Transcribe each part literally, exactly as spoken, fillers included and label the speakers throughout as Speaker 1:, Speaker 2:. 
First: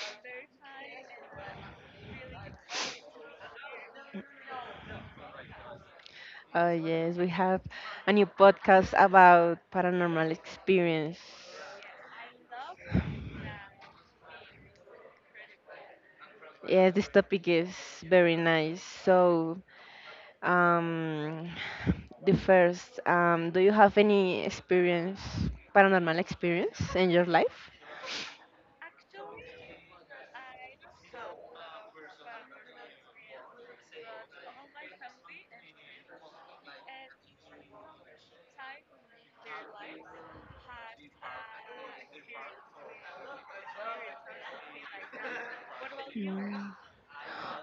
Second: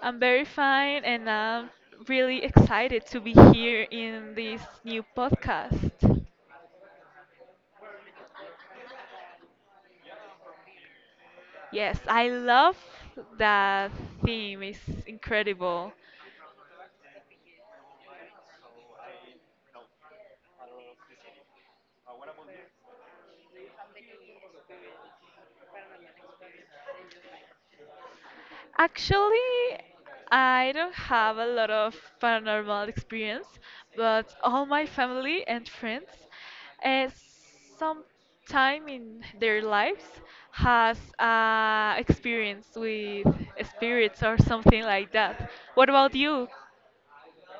Speaker 1: I'm very fine and I'm really excited to be here in this new podcast.
Speaker 2: Oh, yes, we have a new podcast about paranormal experience.
Speaker 1: Yes, I love that theme. It's incredible.
Speaker 2: Yes, this topic is very nice. So, um, the first, um, do you have any experience, paranormal experience in your life?
Speaker 1: Actually, I don't have a lot of paranormal experience, but all my family and friends, uh, some time in their lives, has uh, experience with spirits or something like that. What about you?
Speaker 2: Mm.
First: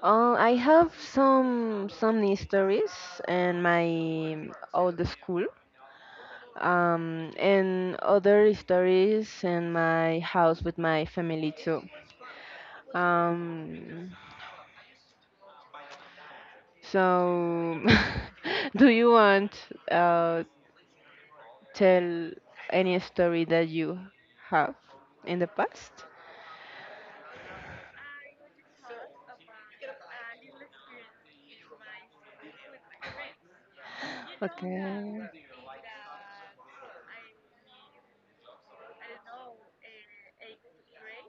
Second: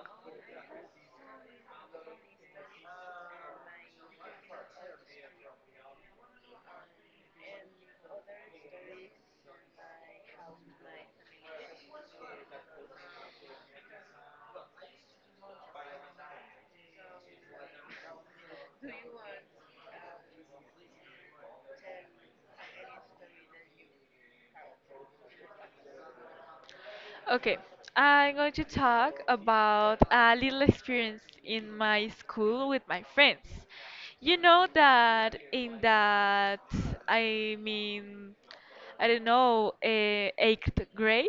Speaker 2: Uh, I have some some stories in my old school, um, and other stories in my house with my family too. Um, so, do you want uh, tell any story that you have in the past?
Speaker 1: Okay, I'm going to talk about a little experience in my school with my friends. You know
Speaker 2: Okay.
Speaker 1: that in that, I mean, I don't know, uh, eighth grade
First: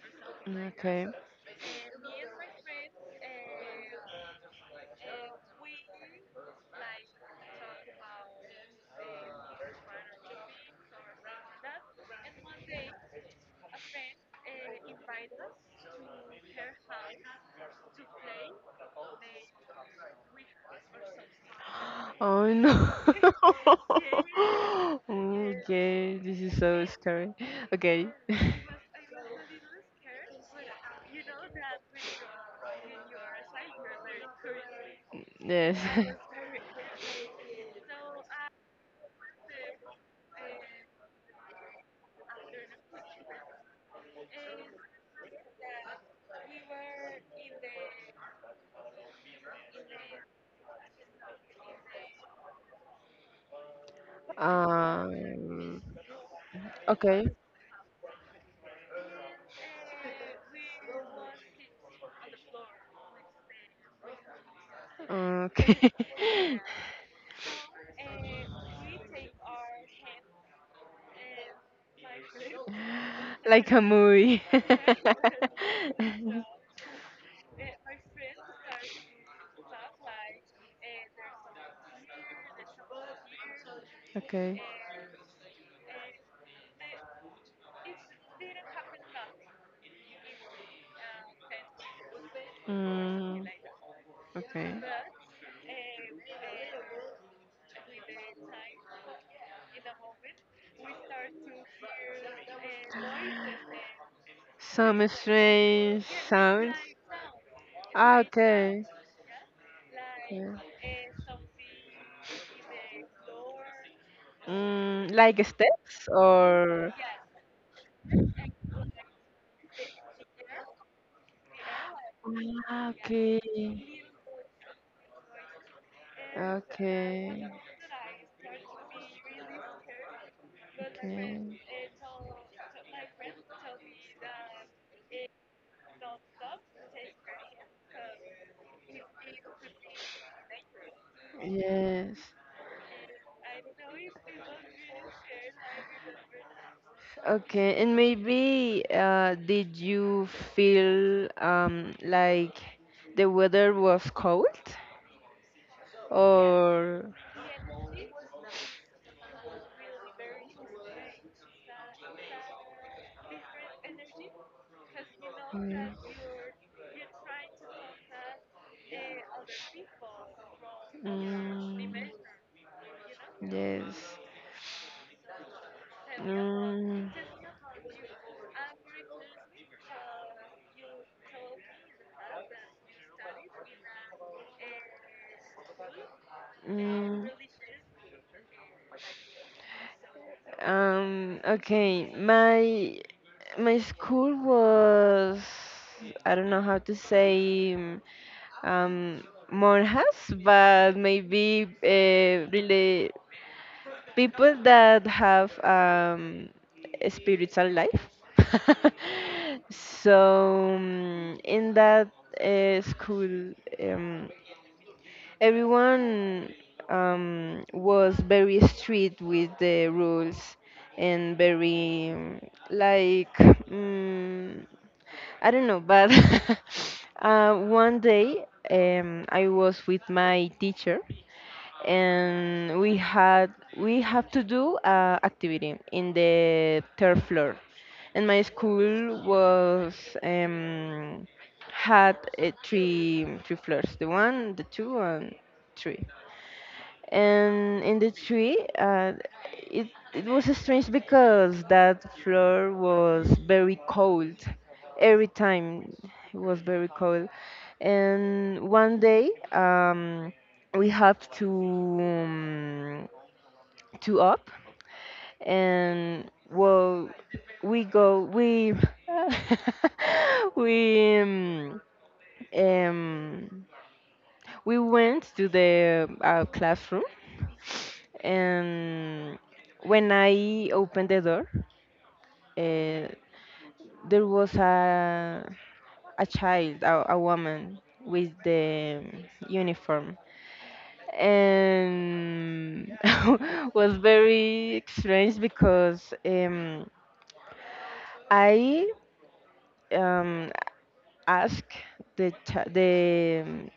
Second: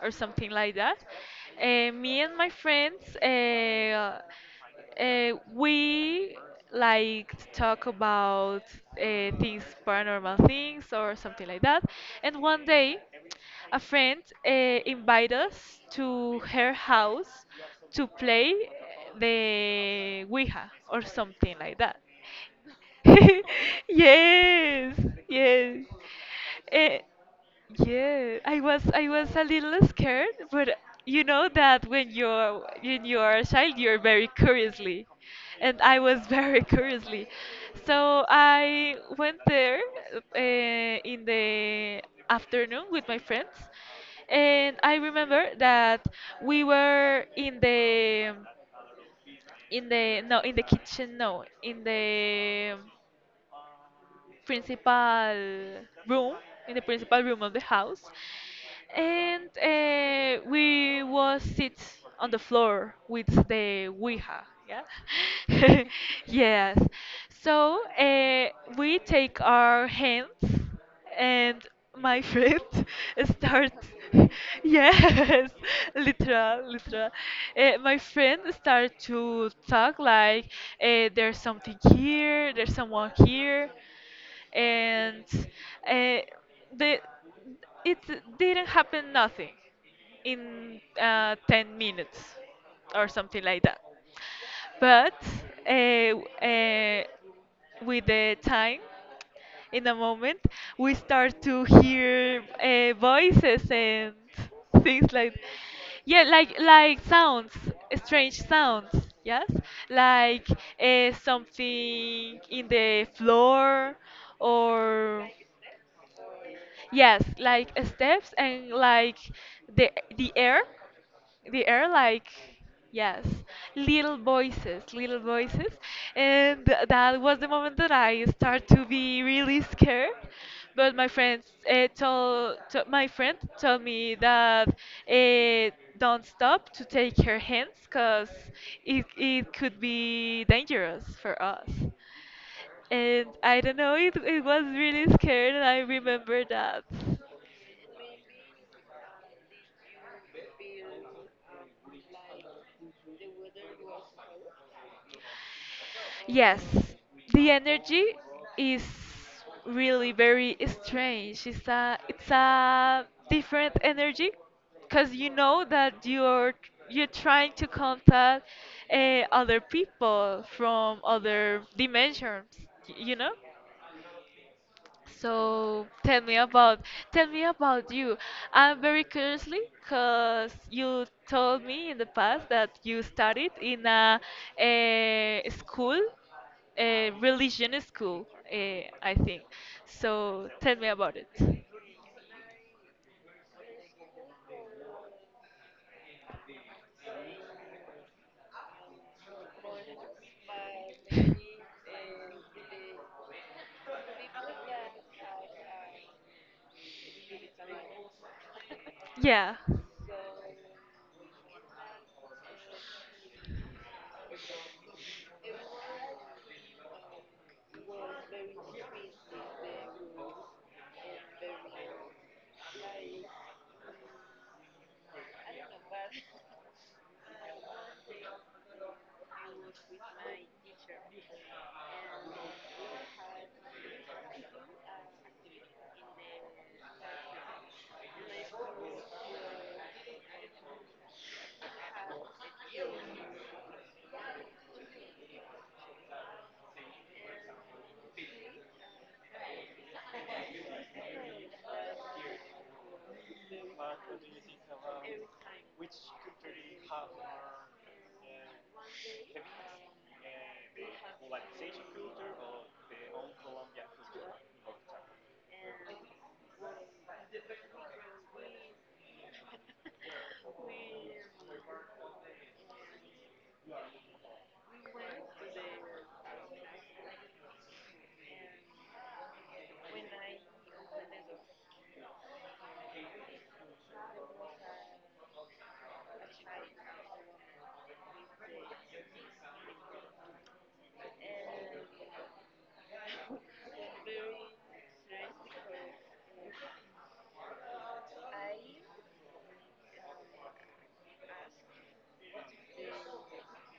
Speaker 1: or something like that,
Speaker 2: Okay.
Speaker 1: uh, me and my friends, uh, uh, we like to talk about uh, things, paranormal things or something like that. And one day, a friend uh, invited us to her house to play eh, the Ouija or something like that.
Speaker 2: Oh no.
Speaker 1: yes, yes.
Speaker 2: Okay, this is so
Speaker 1: Eh,
Speaker 2: scary. Okay.
Speaker 1: yeah, I was I was a little scared, but you know that when you're when you're a child, you're very curiously, and
Speaker 2: Yes.
Speaker 1: I was very curiously. So I went there uh, in the afternoon with my friends, and I remember that we were in the in the no in the kitchen no in the principal
Speaker 2: Um.
Speaker 1: room in the principal
Speaker 2: Okay.
Speaker 1: room of the house and uh, we was sit on the floor with the Ouija. Yeah.
Speaker 2: Okay.
Speaker 1: yes. So uh, we take our hands, and my friend start.
Speaker 2: Like a movie.
Speaker 1: Yes, literal, literal. Uh, my friend start to talk like uh, there's something here, there's someone here
Speaker 2: Okay.
Speaker 1: and uh, the it didn't happen nothing in uh, ten minutes or something
Speaker 2: Mm,
Speaker 1: like that,
Speaker 2: okay.
Speaker 1: but uh, uh, with the time in a moment we start to hear uh, voices and
Speaker 2: Some
Speaker 1: things like
Speaker 2: strange
Speaker 1: yeah like
Speaker 2: sound.
Speaker 1: like sounds,
Speaker 2: Ah,
Speaker 1: strange
Speaker 2: okay.
Speaker 1: sounds, yes, like
Speaker 2: Yeah.
Speaker 1: uh, something in the floor
Speaker 2: Mm,
Speaker 1: or
Speaker 2: like steps or.
Speaker 1: yes like steps and like the the air, the air like
Speaker 2: Ah,
Speaker 1: yes,
Speaker 2: okay.
Speaker 1: little voices, little voices And th- that was the
Speaker 2: Okay.
Speaker 1: moment that I start to be really scared, but my friends uh, told to, my friend told me that uh, don't stop to take her hands because it, it could be dangerous for us,
Speaker 2: Yes.
Speaker 1: and I don't know, it, it was really scared and I remember that.
Speaker 2: Okay. And maybe uh, did you feel um, like the weather was cold?
Speaker 1: Yes,
Speaker 2: Or
Speaker 1: the energy is really very strange. It's a it's a different energy because you know that
Speaker 2: mm,
Speaker 1: you're you're trying to contact uh, other people from other
Speaker 2: mm,
Speaker 1: dimensions. y- You know?
Speaker 2: yes
Speaker 1: So tell me about
Speaker 2: mm,
Speaker 1: tell me about you. I'm very curiously because you told me in the past that you studied in a, eh, school, a
Speaker 2: mm,
Speaker 1: religion school, eh, I think. So tell me about it.
Speaker 2: um okay, my my school was I don't know how to say um monjas, but maybe uh, really. People that have um, a spiritual life.
Speaker 1: Yeah,
Speaker 2: So um, in that uh, school, um, everyone um, was very strict with the rules and very um, like mm I don't know, but uh, one day um, I was with my teacher, and we had we have to do a activity in the third floor. And my school was um, had uh, three three floors, the one the two and three. And in the tree uh, it it was strange because that floor was very cold every time. It was very cold. And one day um, we have to um, to up. And well, we go we we um, um we went to the uh, classroom. And when I opened the door, uh, there was a a child, a, a woman with the uniform. And was very strange because um, I um, asked the ch- the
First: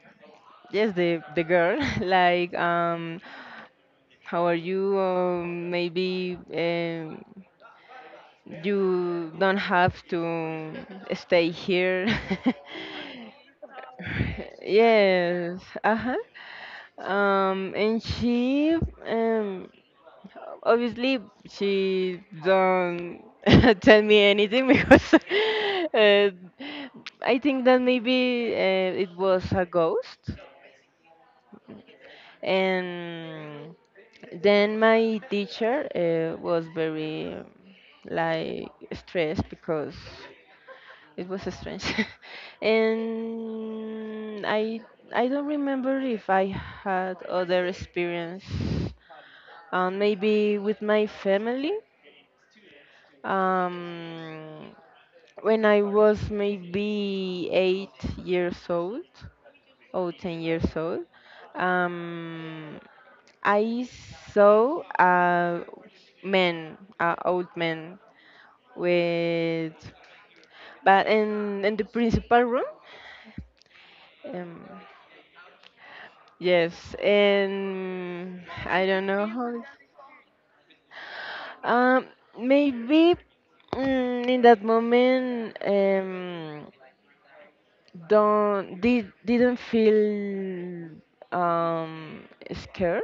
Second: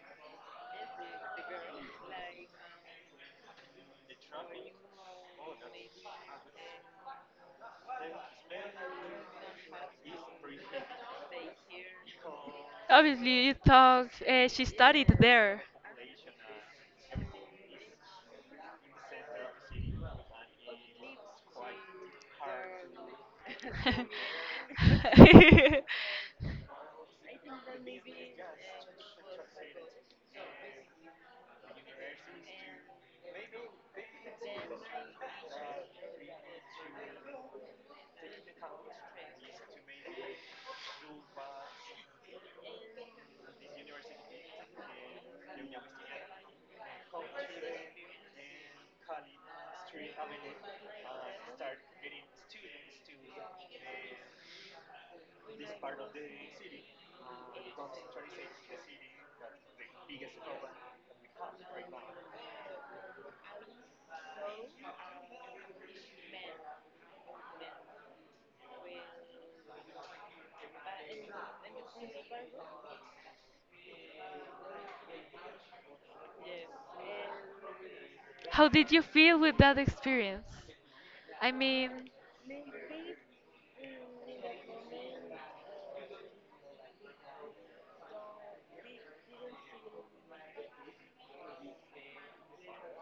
Speaker 2: yes the the girl like um how are you? Um, maybe um, you don't have to stay here.
Speaker 1: obviously you talked. Uh, she studied
Speaker 2: Yes.
Speaker 1: there.
Speaker 2: Uh huh. Um, and she, um, obviously, she don't tell me anything because uh, I think that maybe uh, it was a ghost. And then my teacher uh, was very um, like stressed because it was strange. And I I don't remember if I had other experience, um, maybe with my family. Um, when I was maybe eight years old or ten years old, um, I saw a man, a old man with, but in in the principal room. Um, yes, and
Speaker 1: How
Speaker 2: I
Speaker 1: did you
Speaker 2: don't know
Speaker 1: feel
Speaker 2: how.
Speaker 1: with
Speaker 2: It-
Speaker 1: that experience? I
Speaker 2: Um,
Speaker 1: mean,
Speaker 2: maybe mm, in that moment, um, don't did didn't feel um scared,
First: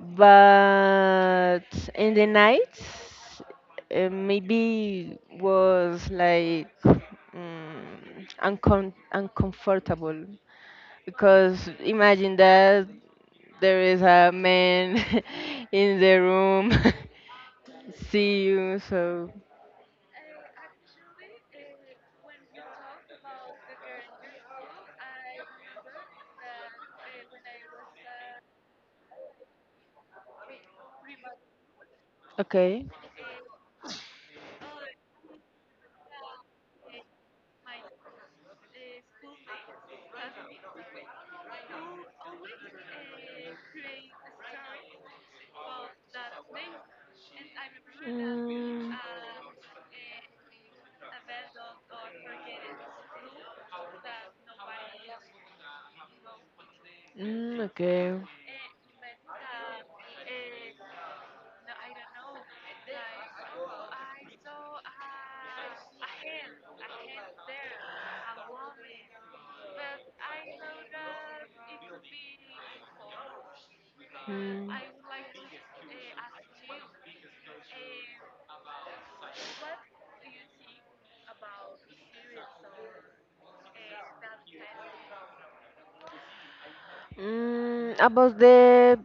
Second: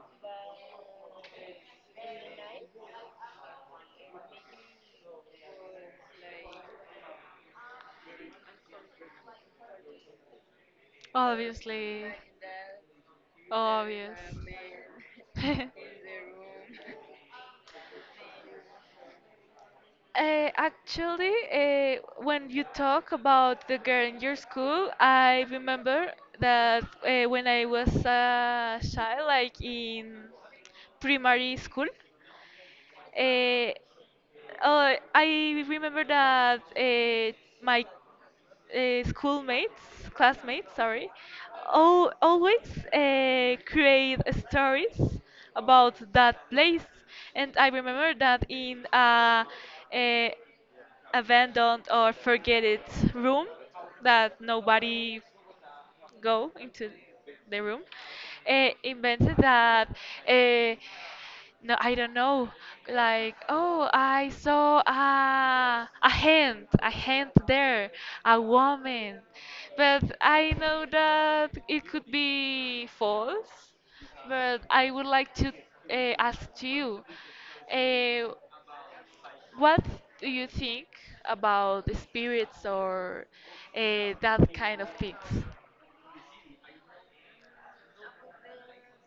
Speaker 2: but in the nights uh, maybe was like mm uncom- uncomfortable, because
Speaker 1: obviously.
Speaker 2: imagine that there is
Speaker 1: Obvious.
Speaker 2: a man in the room see you so
Speaker 1: Uh, actually, uh, when you talk about the girl in your school, I remember that uh, when I was a child, like in primary school,
Speaker 2: okay.
Speaker 1: uh, uh, I remember that uh, my uh, schoolmates, classmates, sorry, all, always uh, create stories about that place. And I remember that in
Speaker 2: Mm,
Speaker 1: a, a abandoned or forgotten room that nobody go into the
Speaker 2: Mm,
Speaker 1: room,
Speaker 2: okay.
Speaker 1: uh, invented that. Uh, no, I don't know. Like, oh, I saw a a hand, a hand there, a woman. But I know that it could be false. But
Speaker 2: Mm.
Speaker 1: I would like to uh, ask you, uh, what do you think about the spirits or uh, that kind of things?
Speaker 2: Mm, about the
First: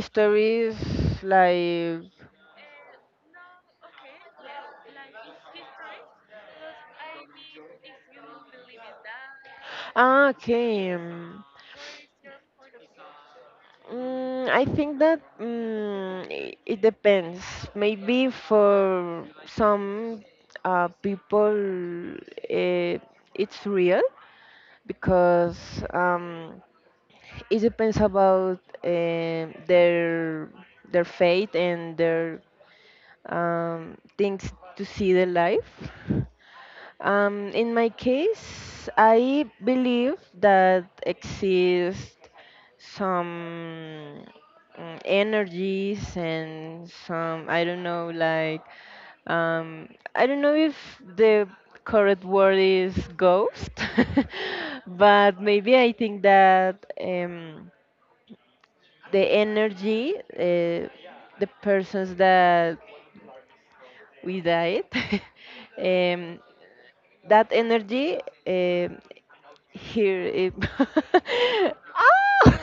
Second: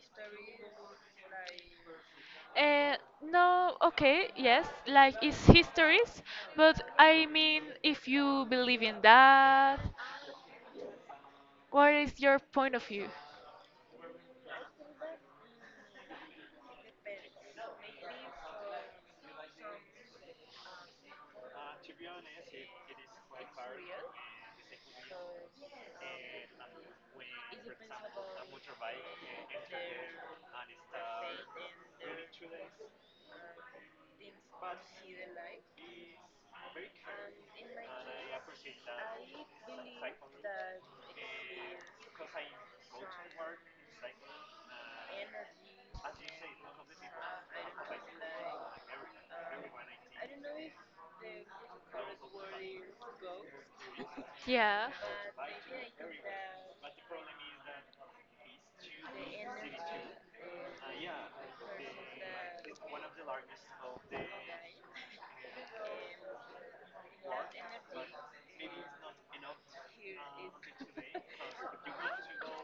Speaker 2: stories, like
Speaker 1: Uh, no, okay, yes, like it's histories, but I mean, if you believe in that,
Speaker 2: ah, okay. um,
Speaker 1: what is your point of view?
Speaker 2: mm, I think that mm, i- it depends. Maybe for some uh, people, eh, it's real because um, it depends about eh, their their faith and their um, things to see the life. Um, in my case, I believe that exists some mm, energies and some I don't know like um, I don't know if the correct word is ghost,
Speaker 1: Yeah.
Speaker 2: but maybe I think that um, the energy, uh, the persons that with diet. um, that energy um here it Ah!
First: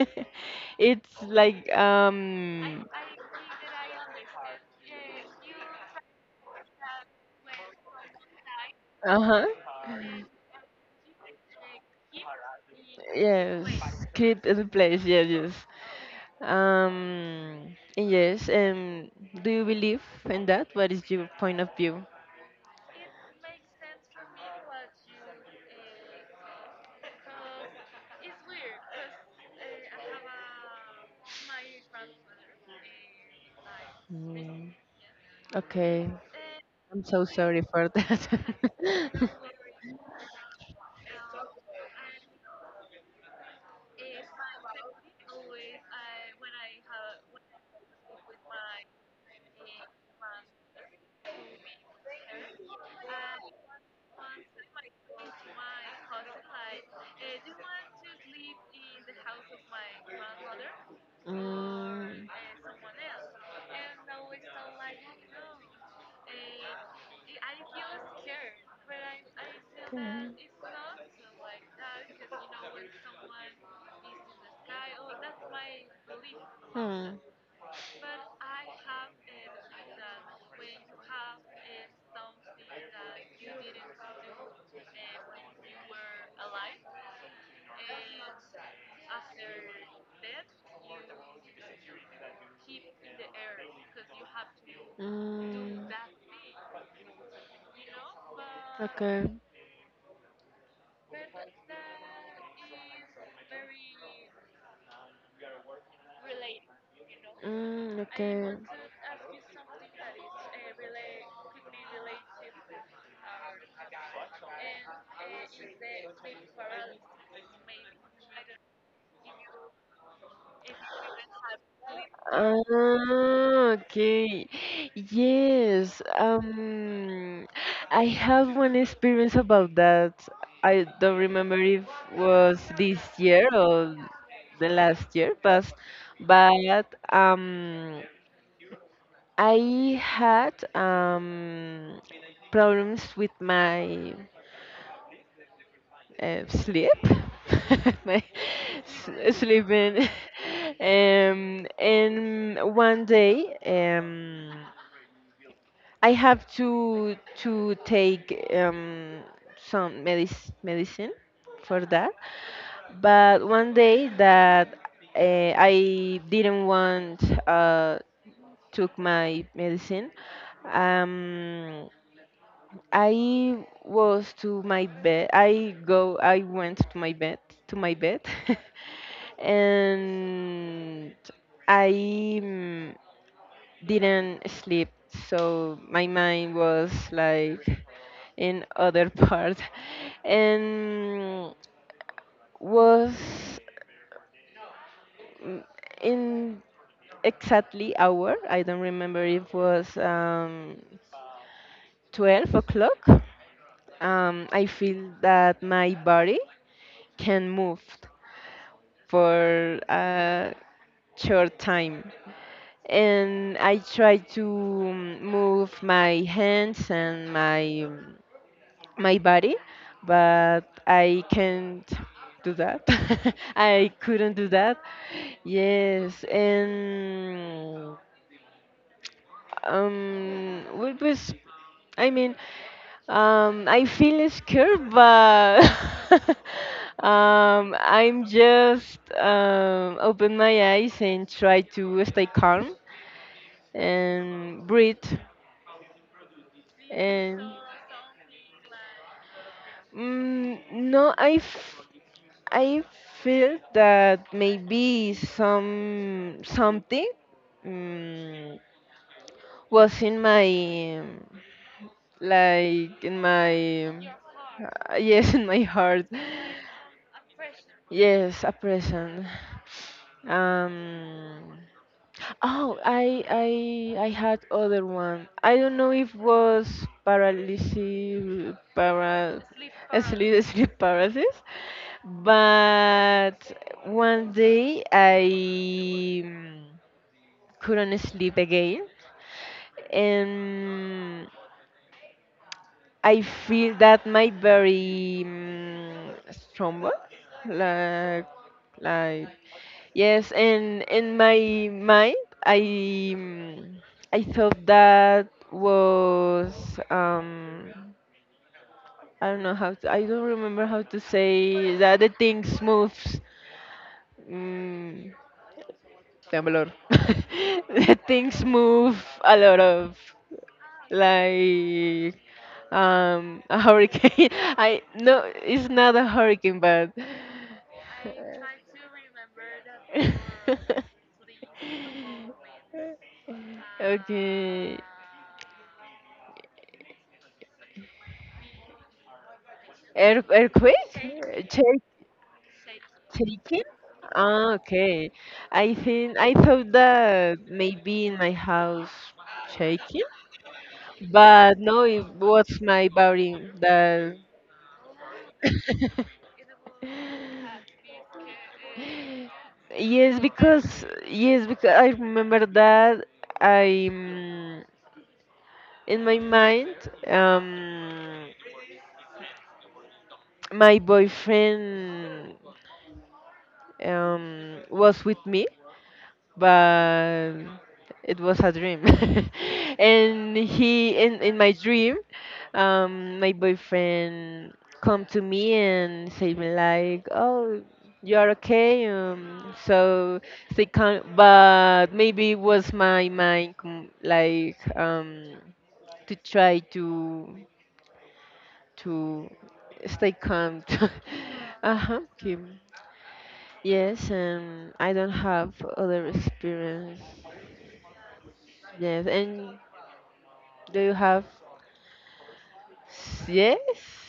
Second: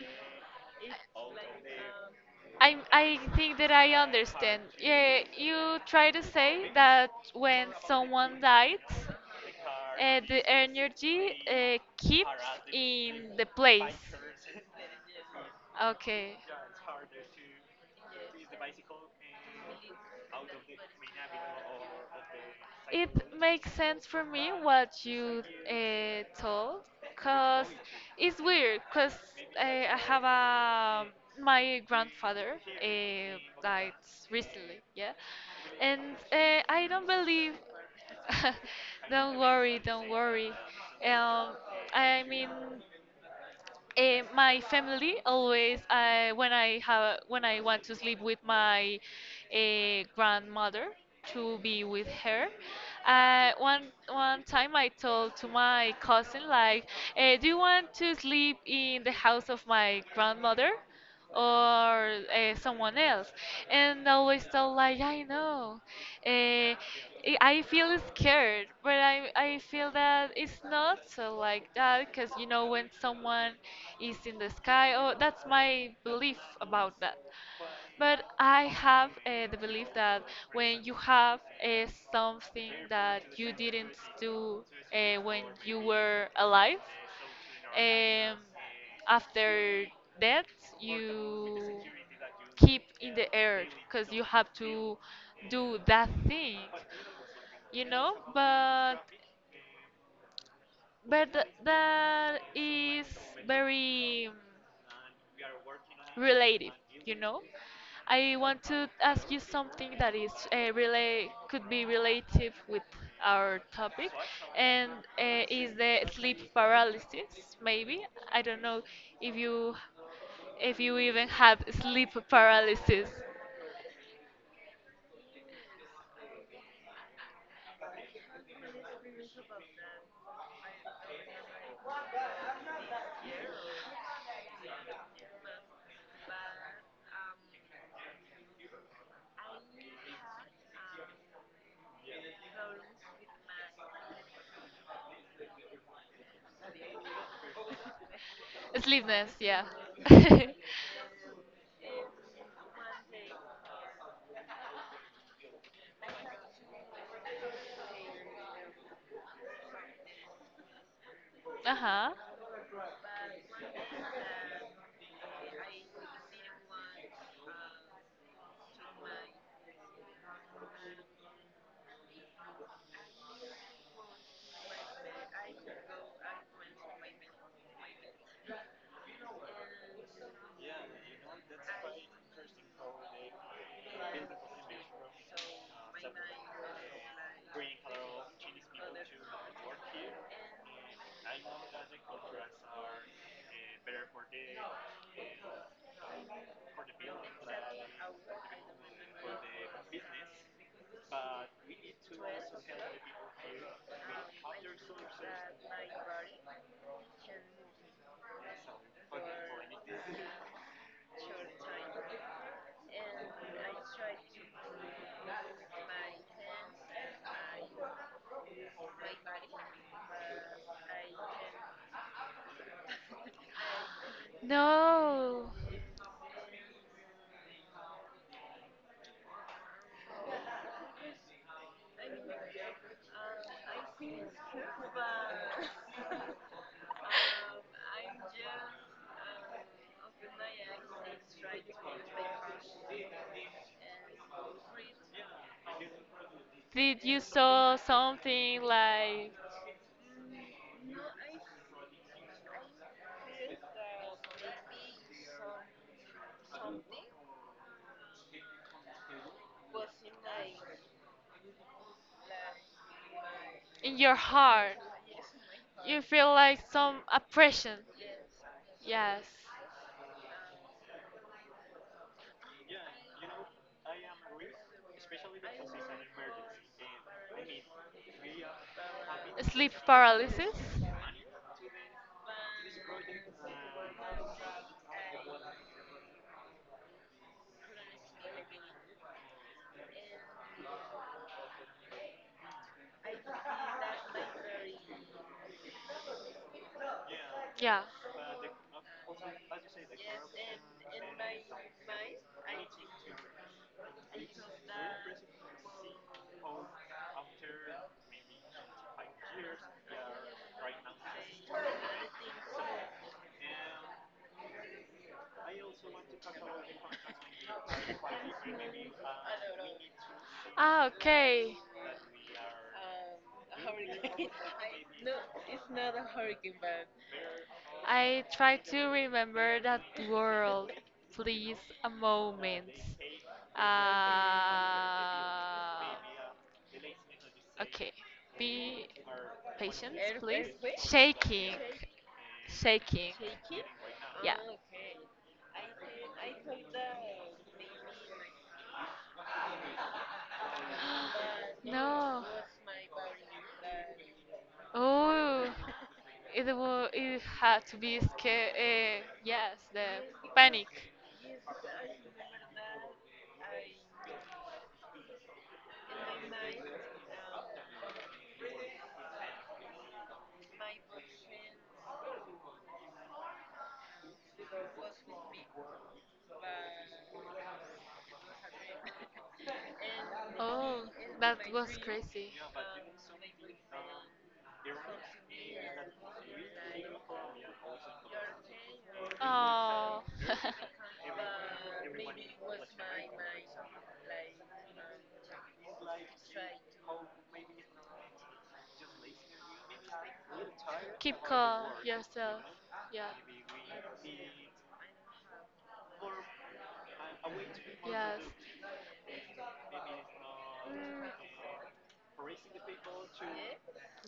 Speaker 2: it's like
Speaker 1: I
Speaker 2: um
Speaker 1: I think that I understand. Yeah, you try to say that when someone died,
Speaker 2: uh-huh
Speaker 1: uh, the energy uh, keeps in the
Speaker 2: yes
Speaker 1: place.
Speaker 2: keep in place yes yes
Speaker 1: Okay.
Speaker 2: um yes um do you believe in that, what is your point of view?
Speaker 1: It makes sense for me what you uh, told, cause it's weird, cause uh, I have a my grandfather uh, died
Speaker 2: Mm,
Speaker 1: recently, yeah, and
Speaker 2: okay.
Speaker 1: uh, I don't
Speaker 2: So
Speaker 1: believe.
Speaker 2: sorry for that.
Speaker 1: Don't worry, don't worry. Um, I mean, Eh, my family always uh, when I have when I want to sleep with my uh, grandmother to be with her. Uh, one one time I told to my cousin like, eh, "Do you want to sleep in the house of my grandmother?"
Speaker 2: Mm, okay.
Speaker 1: Or uh, someone else, and always thought like I know, uh, i I feel scared, but I, I feel that it's not so like that because you know when someone is in the sky, oh, that's my belief about that.
Speaker 2: Hmm.
Speaker 1: But I have uh, the belief that when you have uh, something that you didn't do uh, when you were alive, um, after that you keep in the air because you have to do
Speaker 2: Mm,
Speaker 1: that thing, you know. But
Speaker 2: okay.
Speaker 1: but th- that is very um, relative, you know.
Speaker 2: Mm, I
Speaker 1: I
Speaker 2: okay.
Speaker 1: want to ask you something that is uh, relate could be relative with our topic, and uh, is the sleep paralysis, maybe I don't know if you, if you even have sleep
Speaker 2: Art.
Speaker 1: paralysis.
Speaker 2: Ah, okay. Yes. Um, I have one experience about that. I don't remember if was this year or the last year, but but um, I had um problems with my uh, sleep, my
Speaker 1: Sleepness,
Speaker 2: s-
Speaker 1: yeah.
Speaker 2: sleeping,
Speaker 1: Uh-huh.
Speaker 2: um, and one day um, I have to to take um, some medic- medicine for that. But one day that uh, I didn't want uh, took my medicine. um, I was to my bed. I go. I went to my bed. To my bed, and I mm, didn't sleep. So my mind was like in other part. And was mm, in exactly hour. I don't remember if it was um, twelve o'clock. Um, I feel that my body can move for a short time. And I try to mm, move my hands and my mm, my body, but I can't do that. I couldn't do that.
Speaker 1: No.
Speaker 2: Yes, and um, it was. I mean, Um, I feel scared, but um, I'm just um, open my eyes and try to stay calm and breathe.
Speaker 1: Did you
Speaker 2: And
Speaker 1: saw something like
Speaker 2: mm, no, I, f- I feel that maybe some something mm, was in my um, like in my
Speaker 1: in your heart?
Speaker 2: uh, yes in my
Speaker 1: You
Speaker 2: heart.
Speaker 1: feel like some oppression.
Speaker 2: Yes, a
Speaker 1: Yes.
Speaker 2: present. Um, oh, I I I had other one. I don't know if was paralysis, para
Speaker 1: Sleep
Speaker 2: sleep
Speaker 1: paralysis?
Speaker 2: sleep paralysis, but one day I mm, couldn't sleep again. And I feel that my very mm, stumble,
Speaker 1: Yeah.
Speaker 2: like like yes. And in my mind, I mm, I thought that was um I don't know how to, I don't remember how to say that the things moves. Mm, temblor. The things move a lot of
Speaker 1: Ah, okay.
Speaker 2: like um a hurricane. I no, it's not a hurricane, but.
Speaker 1: I try to remember that world. Please, a moment. Uh,
Speaker 2: Okay.
Speaker 1: Okay. Be patient,
Speaker 2: Air,
Speaker 1: please.
Speaker 2: earthquake?
Speaker 1: Shaking.
Speaker 2: Shake,
Speaker 1: Shaking.
Speaker 2: shaking?
Speaker 1: Yeah.
Speaker 2: Ah, okay. I think I thought that maybe in my house shaking, but
Speaker 1: Ah,
Speaker 2: no, it was
Speaker 1: no.
Speaker 2: my body that.
Speaker 1: Oh, it will. It had to be scared. Uh, yes, the
Speaker 2: Yes,
Speaker 1: panic.
Speaker 2: because yes, because I remember that I mm, in my mind um my boyfriend um was with me, but it was a dream. And
Speaker 1: Oh,
Speaker 2: he in in
Speaker 1: that
Speaker 2: my
Speaker 1: was
Speaker 2: dream,
Speaker 1: crazy.
Speaker 2: um, my boyfriend come to me and say me like, "Oh, you are okay." Um,
Speaker 1: Uh,
Speaker 2: so
Speaker 1: Oh.
Speaker 2: they can, but maybe it was my mind com- like um to try to to stay calm.
Speaker 1: Keep calm
Speaker 2: Uh huh.
Speaker 1: yourself.
Speaker 2: Kim.
Speaker 1: Yeah.
Speaker 2: Yes, and I don't have other experience.
Speaker 1: Yes.
Speaker 2: Yes, and do
Speaker 1: Mm,
Speaker 2: you have? Yes.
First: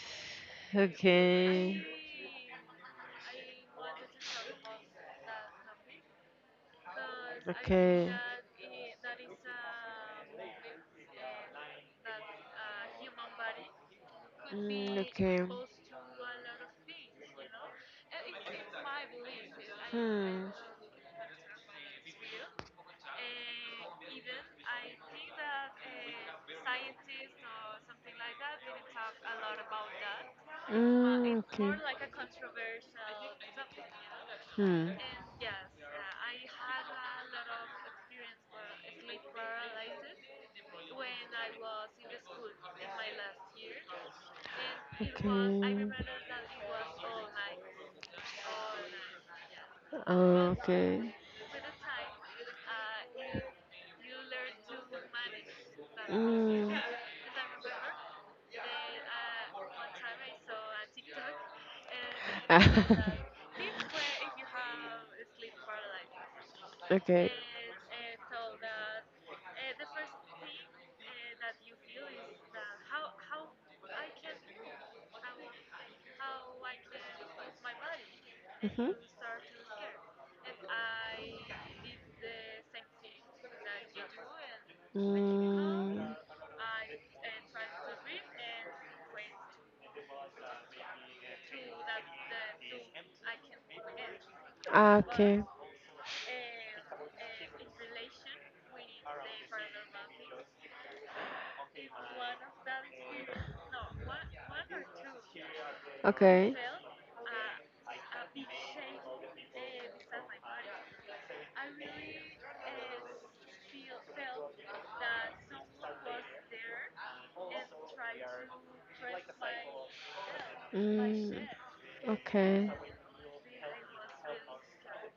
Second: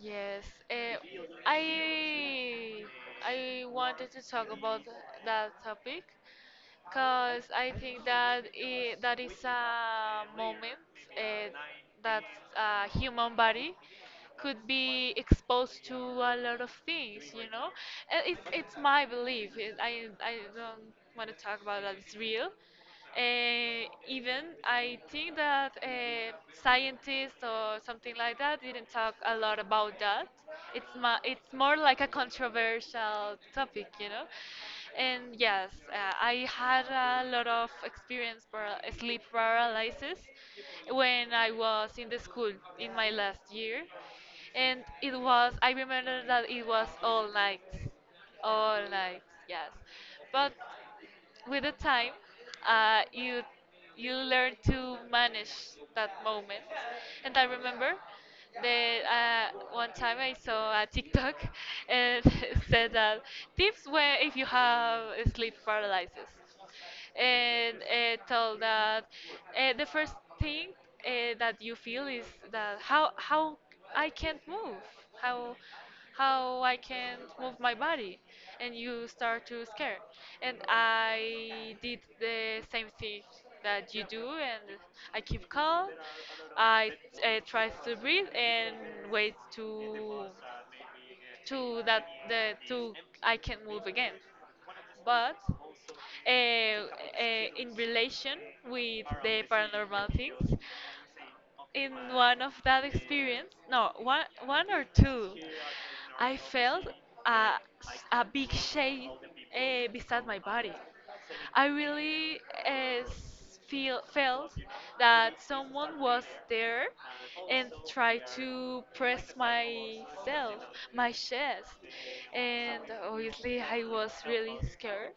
Speaker 1: yes. Uh,
Speaker 2: Okay.
Speaker 1: I I wanted to talk about that topic because I think
Speaker 2: Okay.
Speaker 1: that I that is a moment uh, that a human body could
Speaker 2: Mm,
Speaker 1: be
Speaker 2: okay.
Speaker 1: exposed to a lot of things, you know. Uh, It's it's my belief. It, I I
Speaker 2: Hmm.
Speaker 1: don't want to talk about that. It's real. Uh, even I think that uh, scientists or something like that didn't talk a lot about that. It's ma-
Speaker 2: Mm,
Speaker 1: it's
Speaker 2: okay.
Speaker 1: more like a controversial topic, you know.
Speaker 2: Hmm.
Speaker 1: And yes, uh, I had a lot of experience para- sleep paralysis when I was in the school in my last year. And it was, I
Speaker 2: Okay.
Speaker 1: remember that it was all night. All night, yes.
Speaker 2: Uh,
Speaker 1: But
Speaker 2: okay.
Speaker 1: with the time uh, you you learn to manage that moment.
Speaker 2: Mm.
Speaker 1: And I remember that uh, one time I saw a tiktok and it said that tips where if you have sleep paralysis,
Speaker 2: Okay.
Speaker 1: and uh, tell that uh, the first thing uh, that you feel is that how how I can't move, how how I can't move my body, and
Speaker 2: Hmm.
Speaker 1: you start to scare. And I did the same thing that you do, and I keep calm.
Speaker 2: Mm.
Speaker 1: I uh, try to breathe and wait to to that the to I can move again.
Speaker 2: Ah,
Speaker 1: But
Speaker 2: okay.
Speaker 1: uh, uh, in relation with the paranormal things, in one of that experience, no, one one or two, I
Speaker 2: Okay.
Speaker 1: felt a a big shape uh, beside my body. I really uh, s- feel felt that someone was there and tried to press myself, my chest,
Speaker 2: Okay. It
Speaker 1: and
Speaker 2: really.
Speaker 1: obviously I was really scared.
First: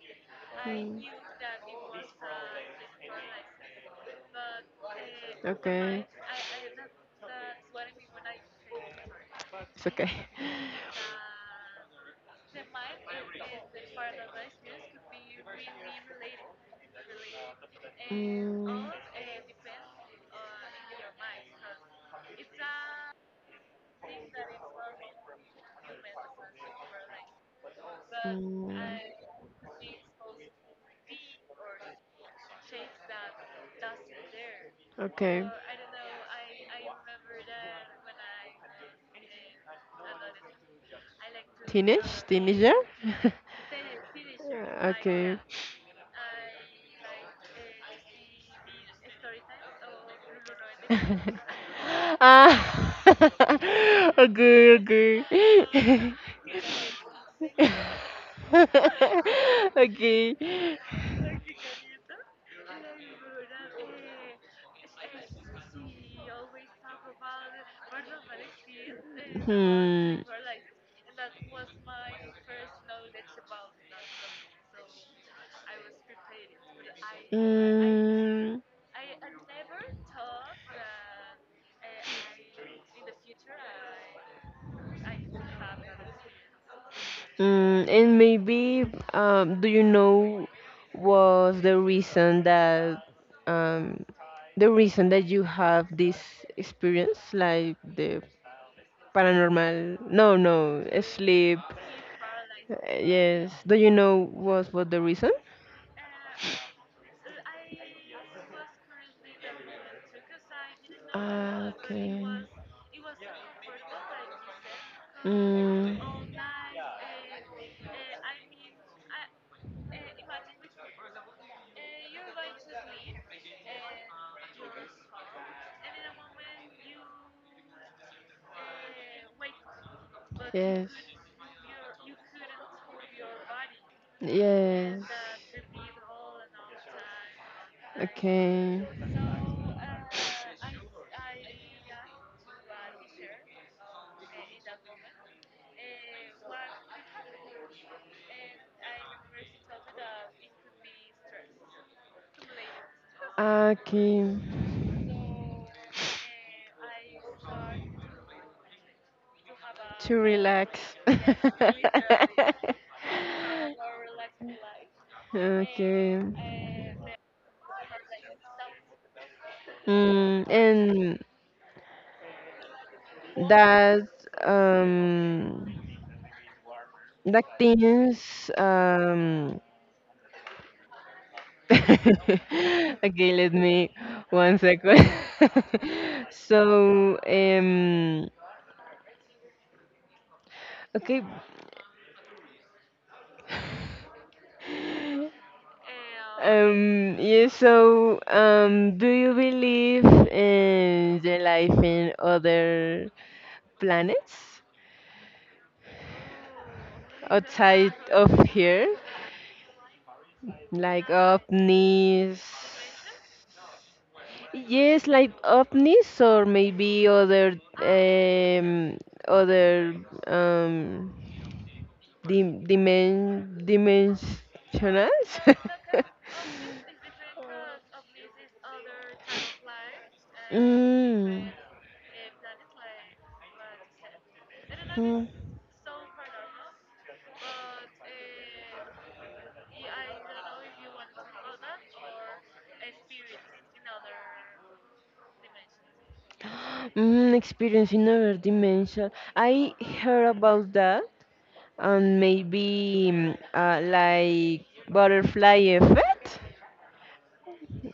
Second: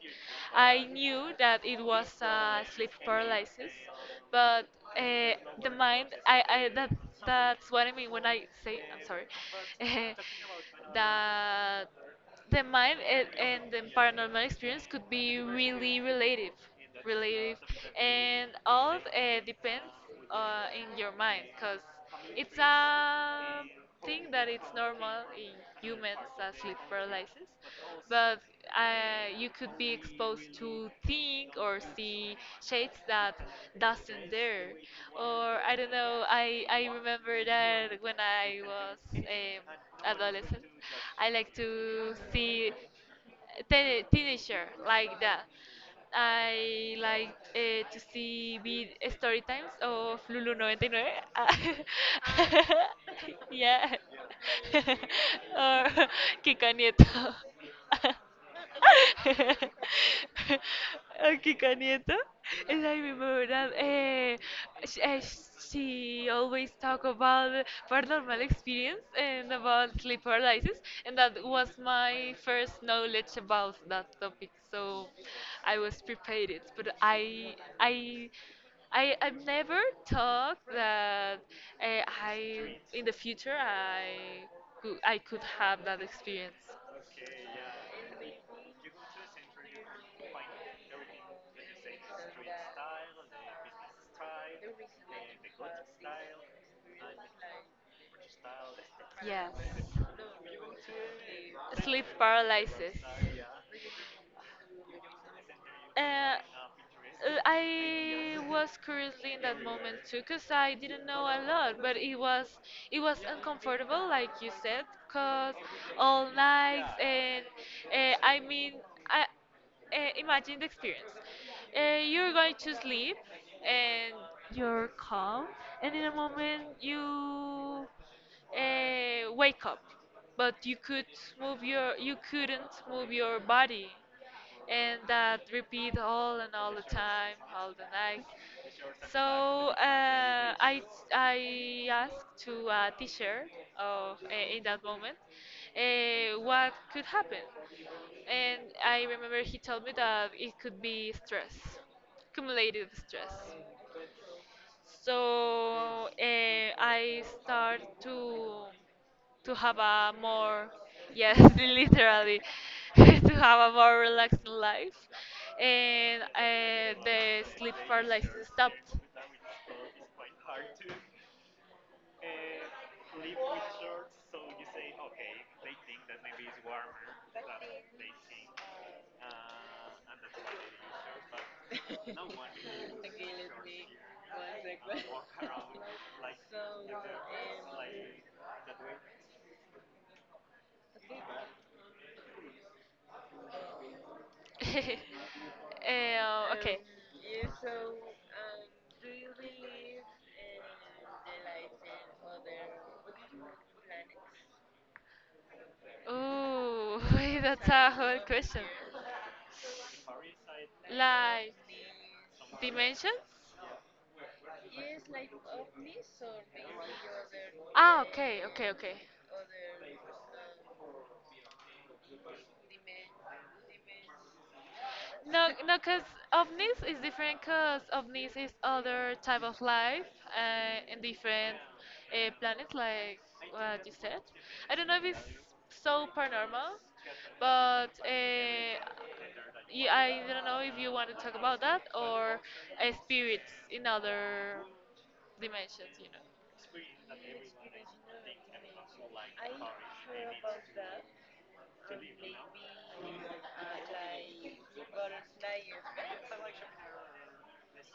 Speaker 1: I knew that it was a sleep paralysis, but uh, the mind, I, I that that's what I mean when I say I'm sorry,
Speaker 2: It's okay. that.
Speaker 1: that the mind and, and the paranormal experience could be really relative relative, and all uh, depends uh, in your mind because it's a thing that it's normal in humans as sleep paralysis, but
Speaker 2: Mm,
Speaker 1: uh, you could be exposed to think or see shades that doesn't there.
Speaker 2: okay.
Speaker 1: Or I don't know, i i remember that when I was um, adolescent, I like to
Speaker 2: Teenage? Teenager?
Speaker 1: see te- teenager like
Speaker 2: Okay.
Speaker 1: that. I like eh, to see vid story times of lulu noventa y nueve
Speaker 2: Ah.
Speaker 1: yeah.
Speaker 2: Okay, okay.
Speaker 1: Or Kika Nieto.
Speaker 2: Okay.
Speaker 1: Or Kika Nieto. And I remember that eh, she, eh, she always talk about paranormal experience and about
Speaker 2: Hmm.
Speaker 1: sleep paralysis, and that was my first knowledge about that topic. So I was prepared, but I I.
Speaker 2: Mm,
Speaker 1: I, I've never thought that uh, I in the future I could, I could have that experience.
Speaker 2: mm, and maybe, um, do you know was the reason that um, the reason that you have this experience, like the
Speaker 1: Yes.
Speaker 2: paranormal? No, no, sleep.
Speaker 1: Sleep
Speaker 2: uh,
Speaker 1: paralysis.
Speaker 2: Yes. Do you know what was the reason?
Speaker 1: Uh, uh, I was curiously in that moment too, cause I didn't know a
Speaker 2: Ah,
Speaker 1: lot, but it
Speaker 2: okay.
Speaker 1: was it was uncomfortable, like you said, cause
Speaker 2: Mm.
Speaker 1: all nights and uh, I mean, I uh, imagine the experience. Uh, you're going to sleep and you're calm, and in a moment you uh, wake up, but you
Speaker 2: Yes.
Speaker 1: could move your you couldn't move your body and
Speaker 2: Yes.
Speaker 1: that repeat all and all the time, all the night.
Speaker 2: Okay.
Speaker 1: So uh, I I asked to a teacher of uh, in that moment uh, what could happen, and I remember he told me that it could be stress, cumulative stress.
Speaker 2: Okay,
Speaker 1: So uh, I start to to have a
Speaker 2: to
Speaker 1: more
Speaker 2: relax.
Speaker 1: yes literally to have a more relaxed life, and
Speaker 2: Okay.
Speaker 1: uh, the sleep paralysis stopped.
Speaker 2: Mm, and that um that things um okay, let me one second. So um okay.
Speaker 1: uh, okay.
Speaker 2: Um, yeah, so um, do you believe in the life in other planets
Speaker 1: Ooh, that's a
Speaker 2: outside
Speaker 1: hard
Speaker 2: of
Speaker 1: question.
Speaker 2: here? Like
Speaker 1: Like
Speaker 2: ovnis?
Speaker 1: dimensions?
Speaker 2: Yes, like ovnis or maybe other
Speaker 1: Ah, okay, okay, okay.
Speaker 2: um, other um, dim dimen dimensionals?
Speaker 1: No, no, because ovnis is different. Because ovnis is other type of life uh, in
Speaker 2: Mm.
Speaker 1: different uh, planets, like what you said. I don't know if it's
Speaker 2: Mm.
Speaker 1: so paranormal, but uh, yeah, I don't know if you want to talk about that or uh, spirits in other dimensions. You know.
Speaker 2: Mm, experience in another dimension. I heard about that. And maybe mm, uh, like butterfly effect,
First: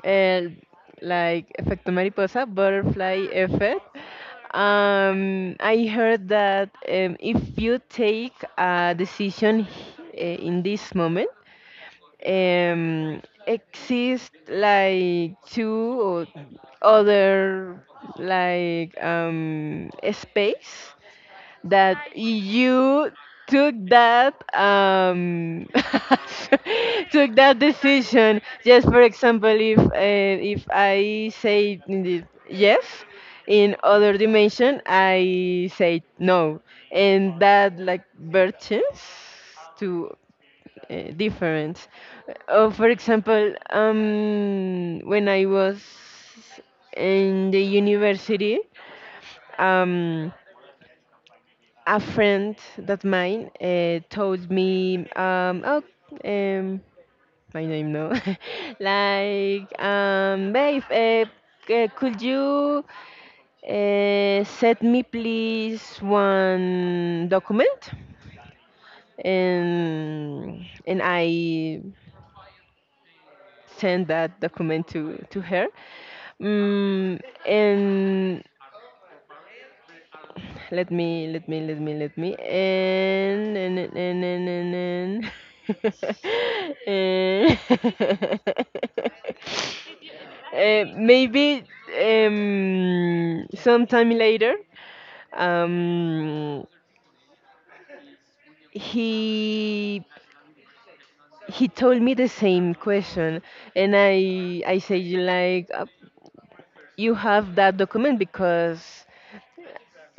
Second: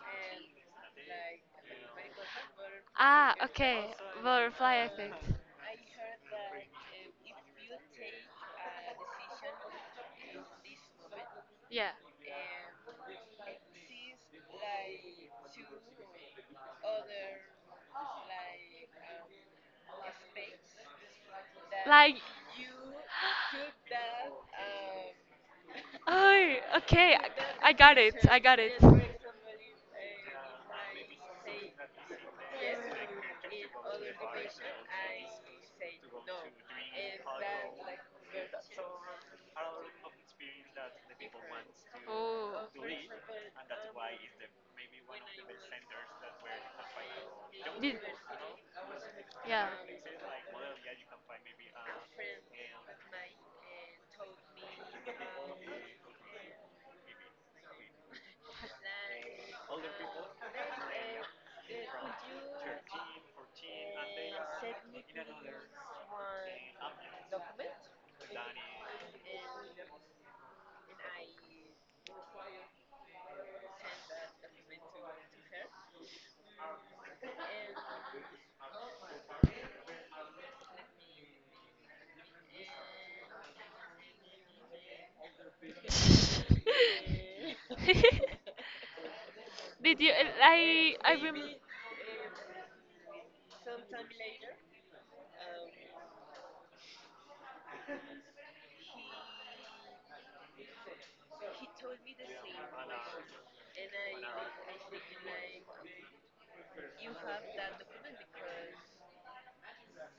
Speaker 2: uh, like efecto mariposa, butterfly
Speaker 1: Ah,
Speaker 2: effect.
Speaker 1: okay, butterfly effect.
Speaker 2: Um, I heard that um, if you take a decision h- eh, in this moment,
Speaker 1: Yeah.
Speaker 2: um, exist like two or other like um, space that
Speaker 1: Like,
Speaker 2: you took that um,
Speaker 1: oh, okay,
Speaker 2: took that
Speaker 1: I, I got it, I
Speaker 2: decision.
Speaker 1: got it.
Speaker 2: Just for example, if uh, if I say in the- yes in other dimension, I say no. And that like versions to uh, different.
Speaker 1: Oh.
Speaker 2: Uh, for example, um, when I was in the
Speaker 1: Did,
Speaker 2: university,
Speaker 1: yeah.
Speaker 2: um, a friend that mine uh, told me, um, oh, um, my name no, like, um, babe, uh, c- could you uh, send me, please, one document? And and I send that document to to her mm, and let me let me let me let me and and and and and, and and-
Speaker 1: Did you
Speaker 2: Eh,
Speaker 1: I I rem-
Speaker 2: maybe um, sometime later um, he he told me the same question. And I I say you like, "Uh, you have that document because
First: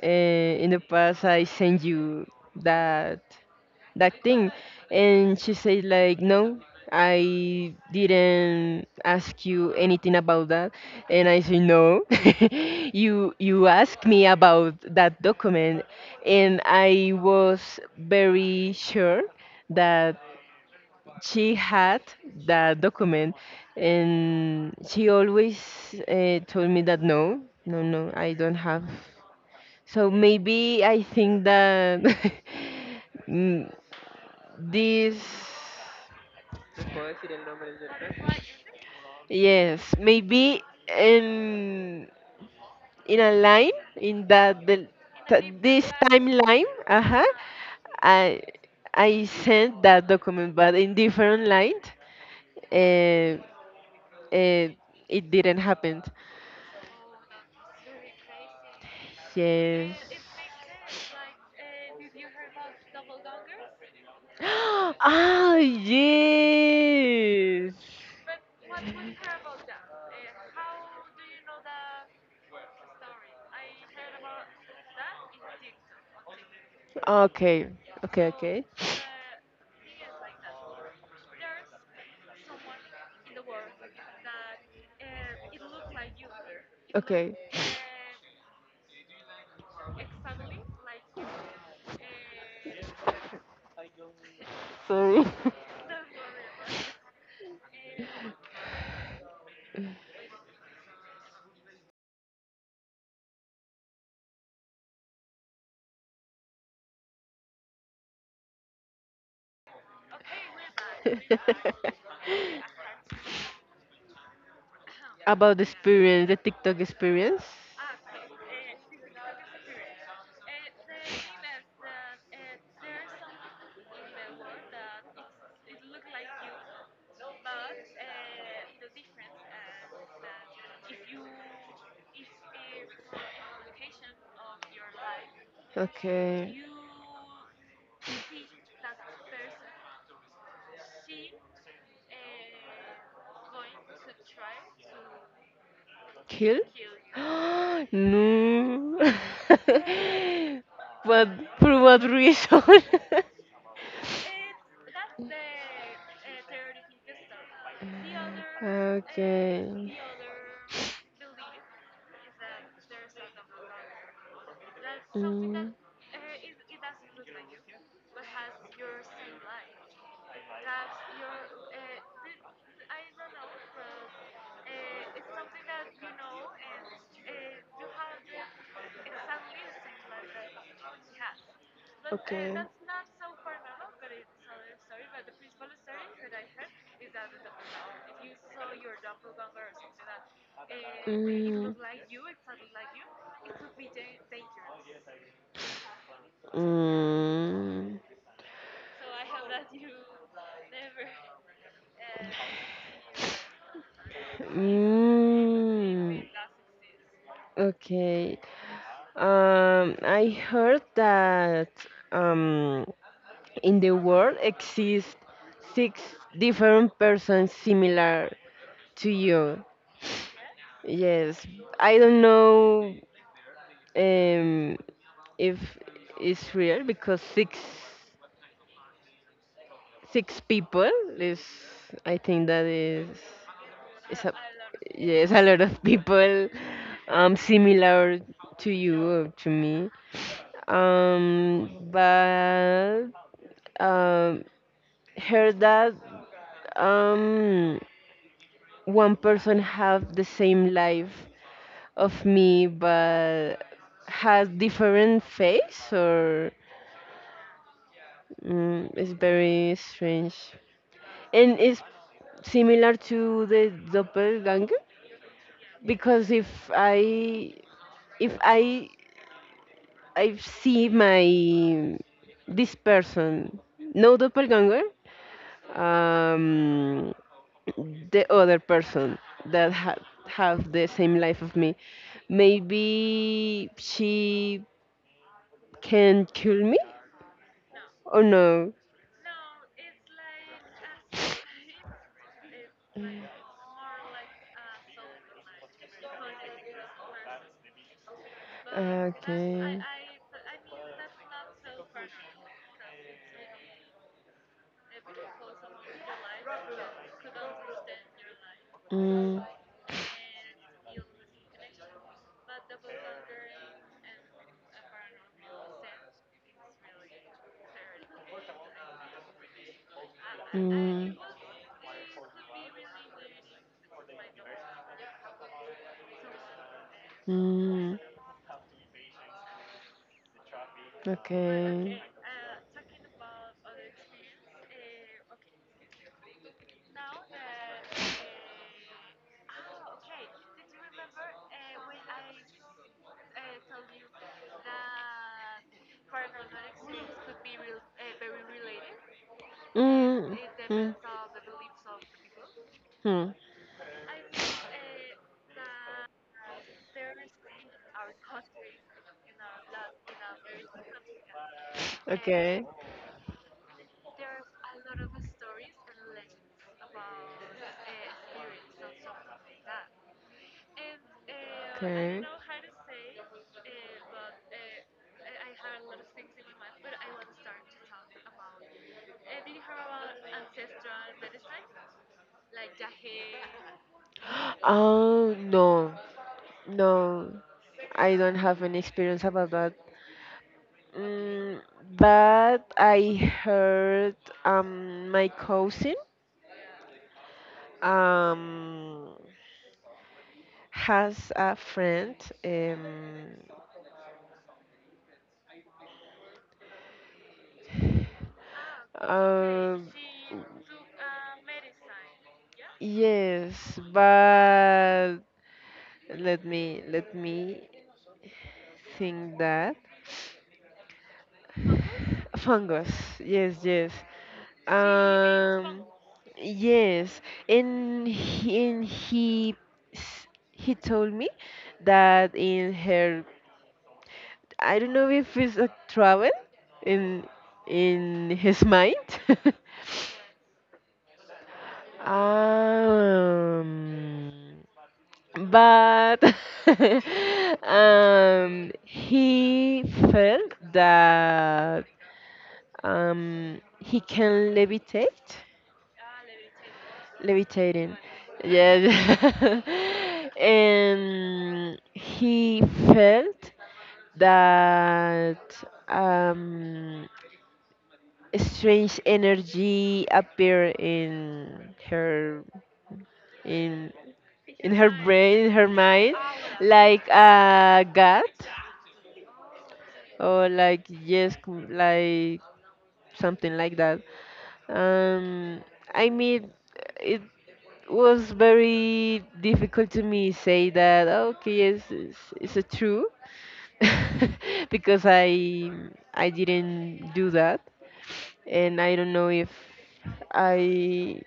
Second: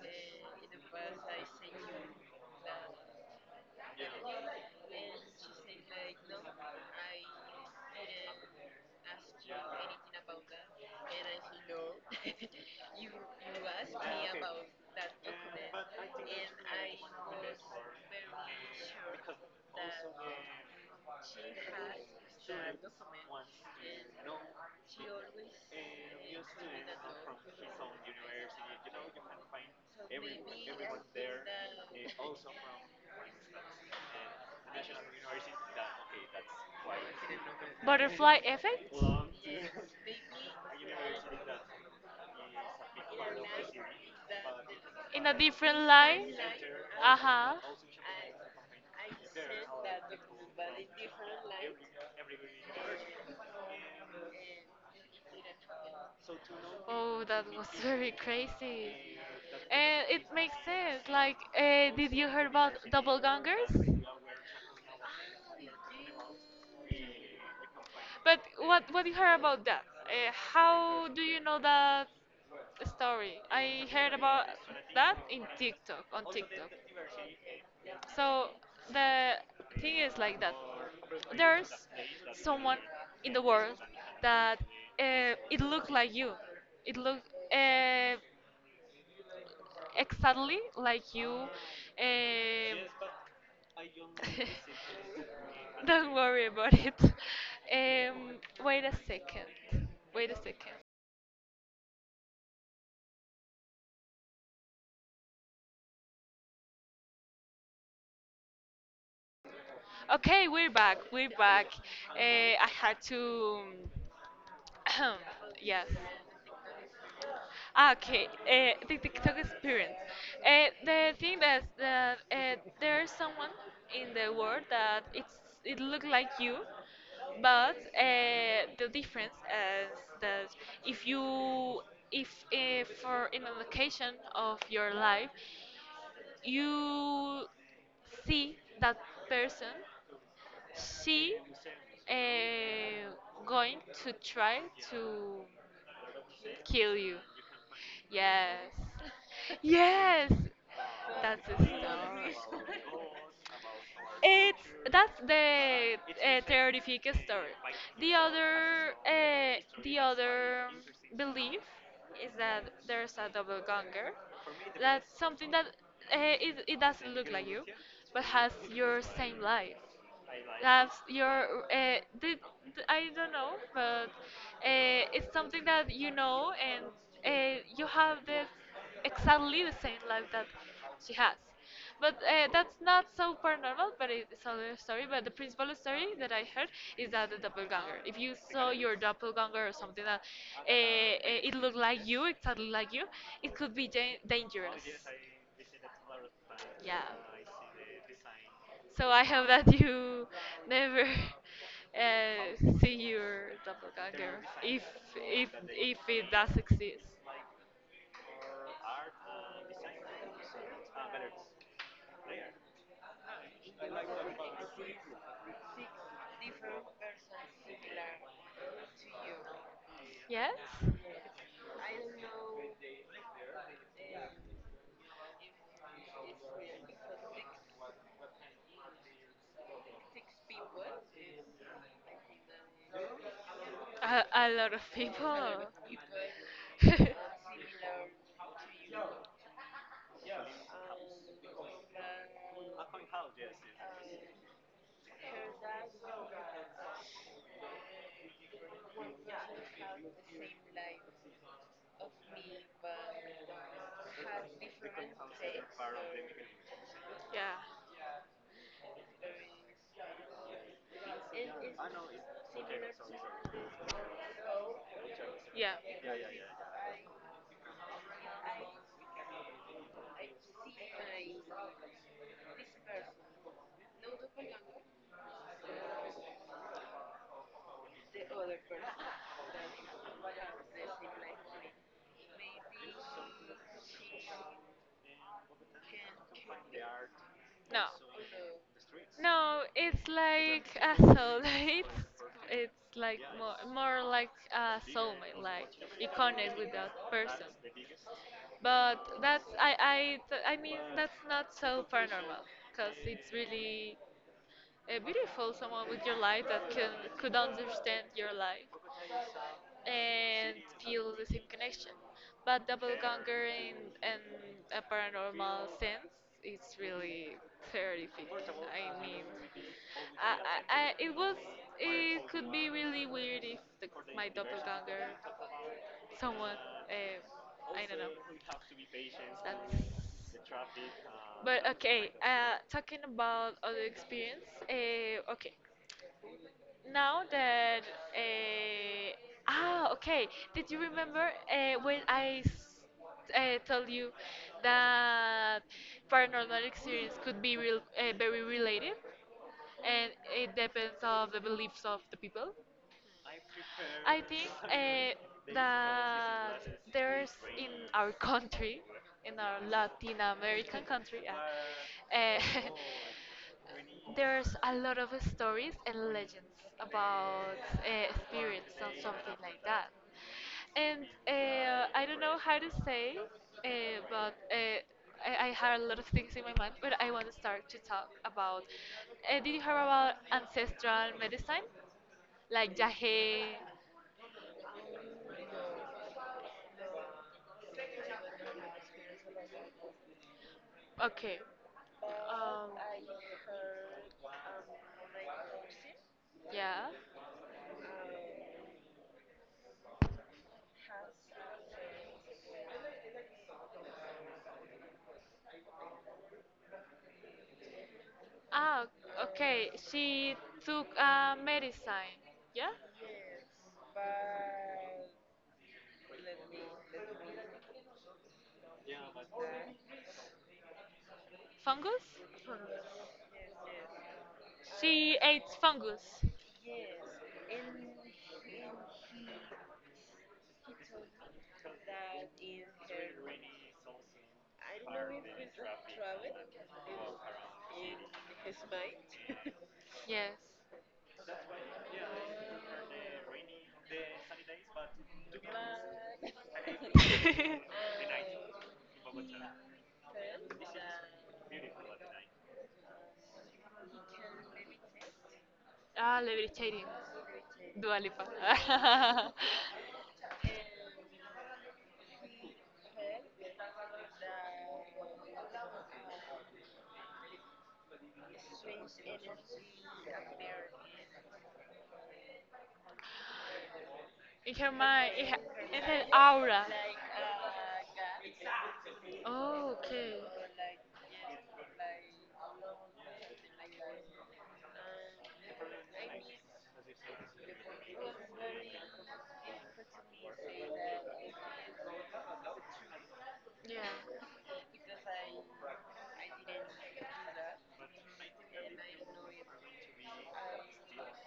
Speaker 2: uh, in the past I sent you that that thing." And she said like no, I didn't ask you anything about that. And I said, no, you you asked me about that document. And I was very sure that she had that document. And she always uh, told me that no, no, no, I don't have. So maybe I think that mm, this,
Speaker 1: butterfly effect
Speaker 2: yes, maybe in in a line in that the
Speaker 1: in a
Speaker 2: t-
Speaker 1: different
Speaker 2: this
Speaker 1: line?
Speaker 2: timeline,
Speaker 1: Uh
Speaker 2: uh-huh,
Speaker 1: huh.
Speaker 2: I I sent that document, but in different line, uh, uh, it didn't happen.
Speaker 1: Oh, that was very crazy.
Speaker 2: Yes.
Speaker 1: And it makes sense. Like, uh, did you hear about double gangers?
Speaker 2: Ah, yes.
Speaker 1: But what what you heard about that? Uh, how do you know that story? I heard about that in TikTok on TikTok.
Speaker 2: Okay, okay,
Speaker 1: So
Speaker 2: okay.
Speaker 1: the thing is like that. There's someone in the world that uh, it looked like you. It looked.
Speaker 2: Okay.
Speaker 1: Uh, exactly like you. Um,
Speaker 2: Sorry.
Speaker 1: don't worry about it. Um, wait a second. Wait a second. Okay, we're back. We're back. Uh, I had to.
Speaker 2: About the
Speaker 1: Yes.
Speaker 2: experience, the TikTok experience.
Speaker 1: Ah, okay, uh, the TikTok experience. Uh, the thing that that uh, there's someone in the world that it's it look like you, but uh, the difference is that if you if uh, for in an occasion of your life
Speaker 2: Life. Okay.
Speaker 1: you see that person, she uh, going to try to
Speaker 2: Kill?
Speaker 1: kill you.
Speaker 2: You
Speaker 1: Yes,
Speaker 2: no.
Speaker 1: yes,
Speaker 2: But
Speaker 1: that's the
Speaker 2: for what
Speaker 1: story.
Speaker 2: reason? And that's
Speaker 1: It's that's the uh, terrific story. The other uh, the other belief is that there's a double ganger. That's something that uh, it, it doesn't look like you, but has your same life. That's your. Uh, the, the- I don't know, but uh, it's something that you know, and uh, you have the exactly the same life that she has. But uh, that's not so paranormal, but it's another story. But the principal story that I heard is that the doppelganger. If you saw your doppelganger or something that uh, uh, it looked like you, exactly like you, it could be dan- dangerous. Yeah.
Speaker 2: Mm.
Speaker 1: So I hope that you never uh, see your doppelganger if if if it does exist.
Speaker 2: Okay. Um, I heard that um, in the world exist six different persons similar to you.
Speaker 1: Yes,
Speaker 2: Yes, I don't know. Um, if it's real because six six people is I think that is it's a
Speaker 1: a, a lot of
Speaker 2: yes
Speaker 1: people.
Speaker 2: a lot of people
Speaker 1: yeah,
Speaker 2: um similar to you or to me um but um heard that um one person have the same life of me, but has different face or mm, it's very strange. And it's similar to the doppelganger,
Speaker 1: yeah.
Speaker 2: because if I if I I see my this person, no doppelganger, um, the other person that ha- have the same life of me, maybe she can kill me
Speaker 1: No,
Speaker 2: or no
Speaker 1: no, it's like a soulmate. It's it's like more more like a soulmate. Like you connect with that person. But that's I
Speaker 2: okay.
Speaker 1: I th- I mean that's not so paranormal because it's really uh, beautiful. Someone with your life that can could understand your life
Speaker 2: Mm,
Speaker 1: and feel the same connection. But doppelganger in, in a paranormal sense its really terrific. I mean, I, I, I, it
Speaker 2: mm,
Speaker 1: was it could be really weird if the, my doppelganger someone uh, I
Speaker 2: mm,
Speaker 1: don't know. That's but
Speaker 2: okay.
Speaker 1: okay, uh, talking about other experience, uh, okay, now that uh, ah okay did you remember uh, when i s- uh, told you that paranormal experience could be real, uh, very related and
Speaker 2: Mm,
Speaker 1: it
Speaker 2: mm,
Speaker 1: depends of the beliefs of the people. I think uh,
Speaker 2: hmm.
Speaker 1: that there's in our country, in our Latin American country, uh, uh,
Speaker 2: Okay.
Speaker 1: there's a lot of stories and legends about uh, spirits and something like that. And uh, I don't
Speaker 2: Okay.
Speaker 1: know how to say, uh, but uh, I, I had a lot of things in my mind, but I want to start to talk about. Uh, did you hear about ancestral medicine? Like Yahe.
Speaker 2: Oh no, no, I don't have any experience about that.
Speaker 1: Okay.
Speaker 2: Mm,
Speaker 1: Um.
Speaker 2: but I heard um my cousin
Speaker 1: Yeah.
Speaker 2: um has a friend um,
Speaker 1: Ah. Okay.
Speaker 2: um,
Speaker 1: She took uh, medicine. Yeah.
Speaker 2: yes, but let me let me think that
Speaker 1: Fungus.
Speaker 2: fungus, yes yes
Speaker 1: She ate
Speaker 2: um
Speaker 1: fungus.
Speaker 2: yes. And he, and he s- he told me that in her I don't know if it's a travel in in his mind.
Speaker 1: Yes.
Speaker 2: um, but um, he felt that um, he can levitate,
Speaker 1: Ah, levichating.
Speaker 2: levitating.
Speaker 1: Dua Lipa.
Speaker 2: Yes, and he felt that um, strange energy appear in her in
Speaker 1: In her
Speaker 2: in her
Speaker 1: mind, in her,
Speaker 2: brain, in her
Speaker 1: in her
Speaker 2: mind,
Speaker 1: aura.
Speaker 2: like a god
Speaker 1: Oh, okay.
Speaker 2: or like yes, c- like something like that. Um, I mean, it was very difficult to me say that. Okay, yes, it's, it's a true.
Speaker 1: Yeah.
Speaker 2: Because I I didn't do that, and I don't know if I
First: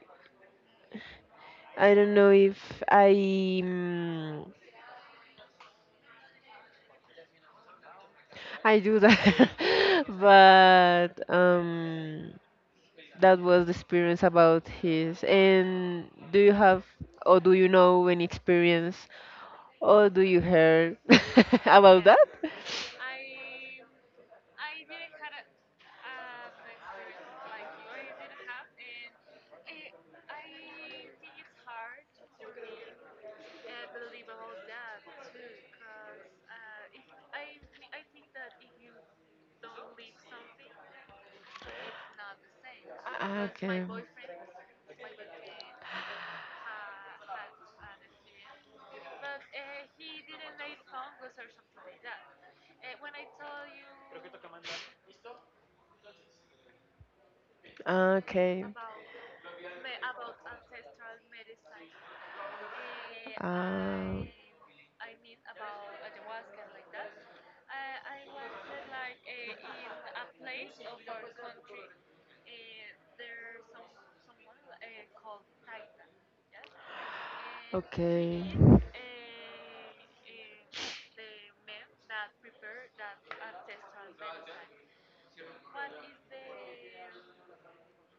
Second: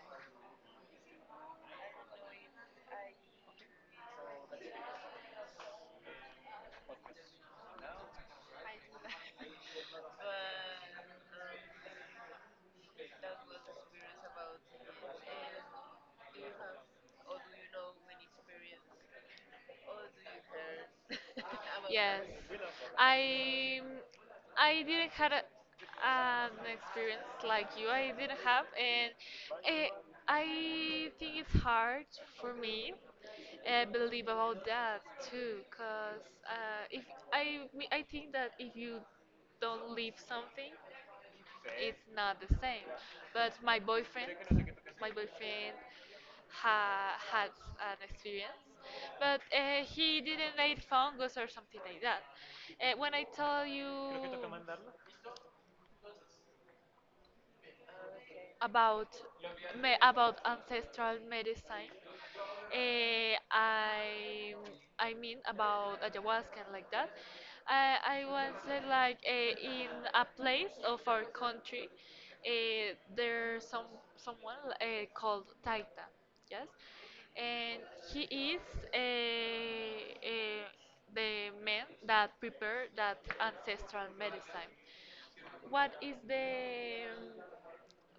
Speaker 2: I don't know if I mm, I do that. But um, that was the experience about his. And do you have, or do you know any experience, or do you hear about that?
Speaker 1: Yes, I I didn't had a, an experience like you. I didn't have, and eh, I think it's hard for me. I believe about that too, cause uh, if I me- I think that if you don't leave something, it's not the same. But my
Speaker 2: Okay.
Speaker 1: boyfriend, my boyfriend ha, had an experience, but uh, he didn't eat fungus or something like that. Uh, when I tell you
Speaker 2: Okay.
Speaker 1: about me, about ancestral medicine. Eh,
Speaker 2: Uh,
Speaker 1: I I mean about ayahuasca and like that. I I once said like eh, in a place of our country, eh, there's some someone eh, called Taita, yes, and he is eh, eh, the man that prepared that ancestral medicine. What is the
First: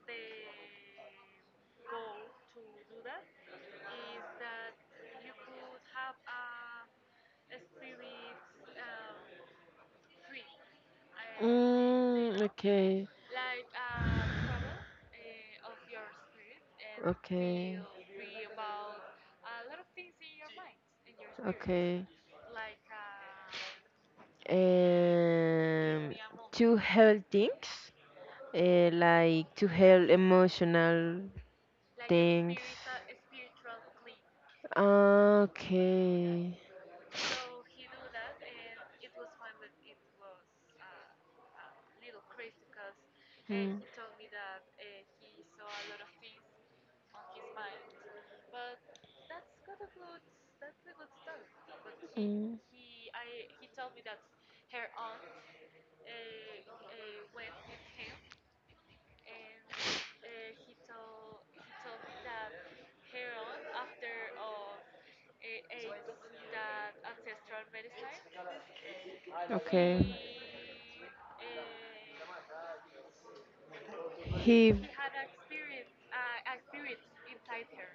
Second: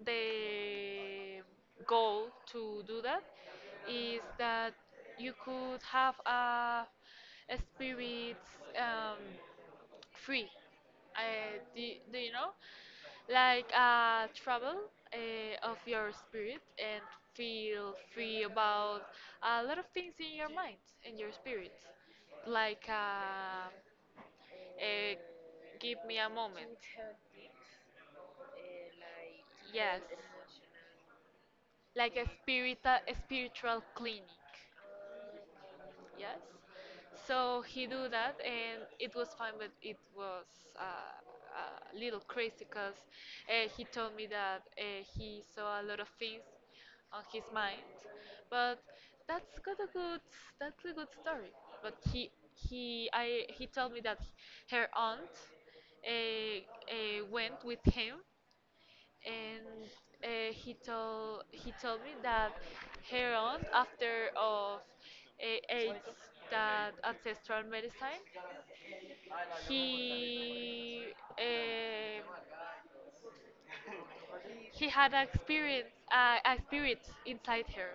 Speaker 1: the goal to do that is that you could have a, a spirit um, free. Uh, do, do you
Speaker 2: mm, do
Speaker 1: know?
Speaker 2: okay.
Speaker 1: Like a travel uh, of your spirit and feel free about a lot of things in your mind, in your spirit. Like, uh, uh, give
Speaker 2: um,
Speaker 1: me a
Speaker 2: to
Speaker 1: moment.
Speaker 2: help things, uh, like to
Speaker 1: Yes.
Speaker 2: help emotional
Speaker 1: Like a
Speaker 2: things.
Speaker 1: spiritual a spiritual clinic. Yes,
Speaker 2: Okay.
Speaker 1: so he do that and it was fine, but it was uh, a little crazy, because uh,
Speaker 2: Hmm.
Speaker 1: he told me that uh, he saw a lot of things on his mind, but that's got a good that's a good story, but he
Speaker 2: Mm.
Speaker 1: he i he told me that her aunt uh, uh, went with him, and uh, he told he told me that her aunt after of uh, AIDS, that ancestral medicine,
Speaker 2: Okay.
Speaker 1: he um
Speaker 2: He.
Speaker 1: he had an experience, uh, a spirit inside her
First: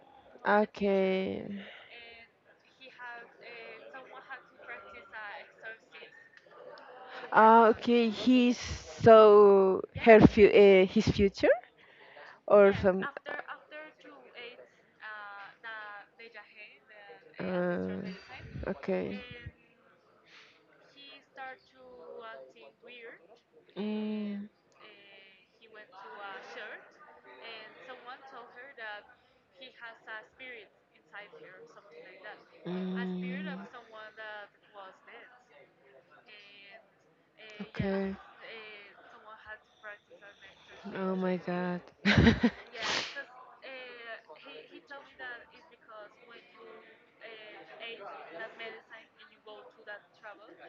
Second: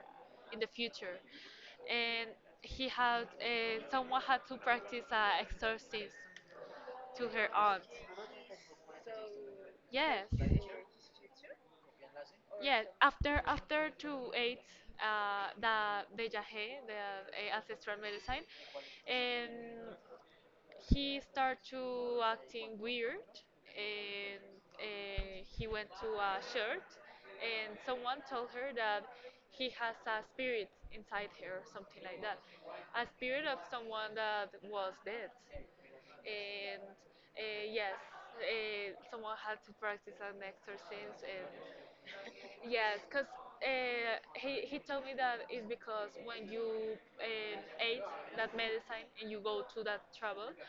Speaker 1: in the future,
Speaker 2: Okay.
Speaker 1: and he had uh, someone had to practice uh, exorcism to her
Speaker 2: Ah,
Speaker 1: aunt.
Speaker 2: okay. He's so her
Speaker 1: Yes.
Speaker 2: fu- uh, his future or
Speaker 1: Yeah,
Speaker 2: some.
Speaker 1: after after two eight, uh, the the Yahe, the uh, ancestral
Speaker 2: Uh,
Speaker 1: medicine,
Speaker 2: okay.
Speaker 1: um, he started to acting weird,
Speaker 2: Mm,
Speaker 1: and
Speaker 2: mm,
Speaker 1: uh, he went to a church, and someone told her that he has a spirit inside her, or something like that, a spirit of someone that was dead, and uh, yes,
Speaker 2: okay.
Speaker 1: uh, someone had to practice an exorcism
Speaker 2: Oh my
Speaker 1: and
Speaker 2: God.
Speaker 1: yes, because uh, he, he told me that it's because when you uh, ate that medicine and you go to that travel, uh,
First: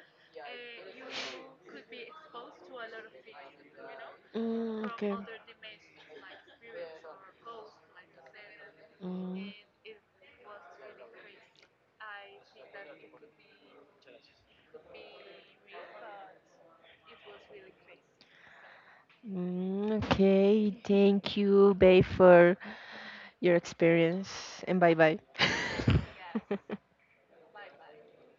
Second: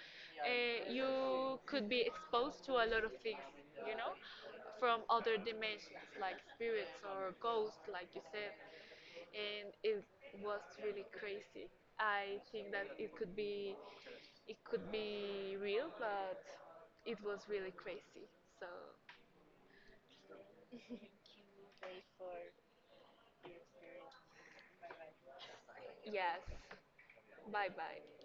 Speaker 1: you could be exposed to a lot of things, you know,
Speaker 2: Mm,
Speaker 1: from
Speaker 2: okay.
Speaker 1: other dimensions like spirits or ghosts, like you said,
Speaker 2: Mm.
Speaker 1: and it was really crazy. I think that it could be it could be real, but it was really crazy. So
Speaker 2: Mm, okay, thank you, babe, for your experience, and bye bye.
Speaker 1: yes, bye bye.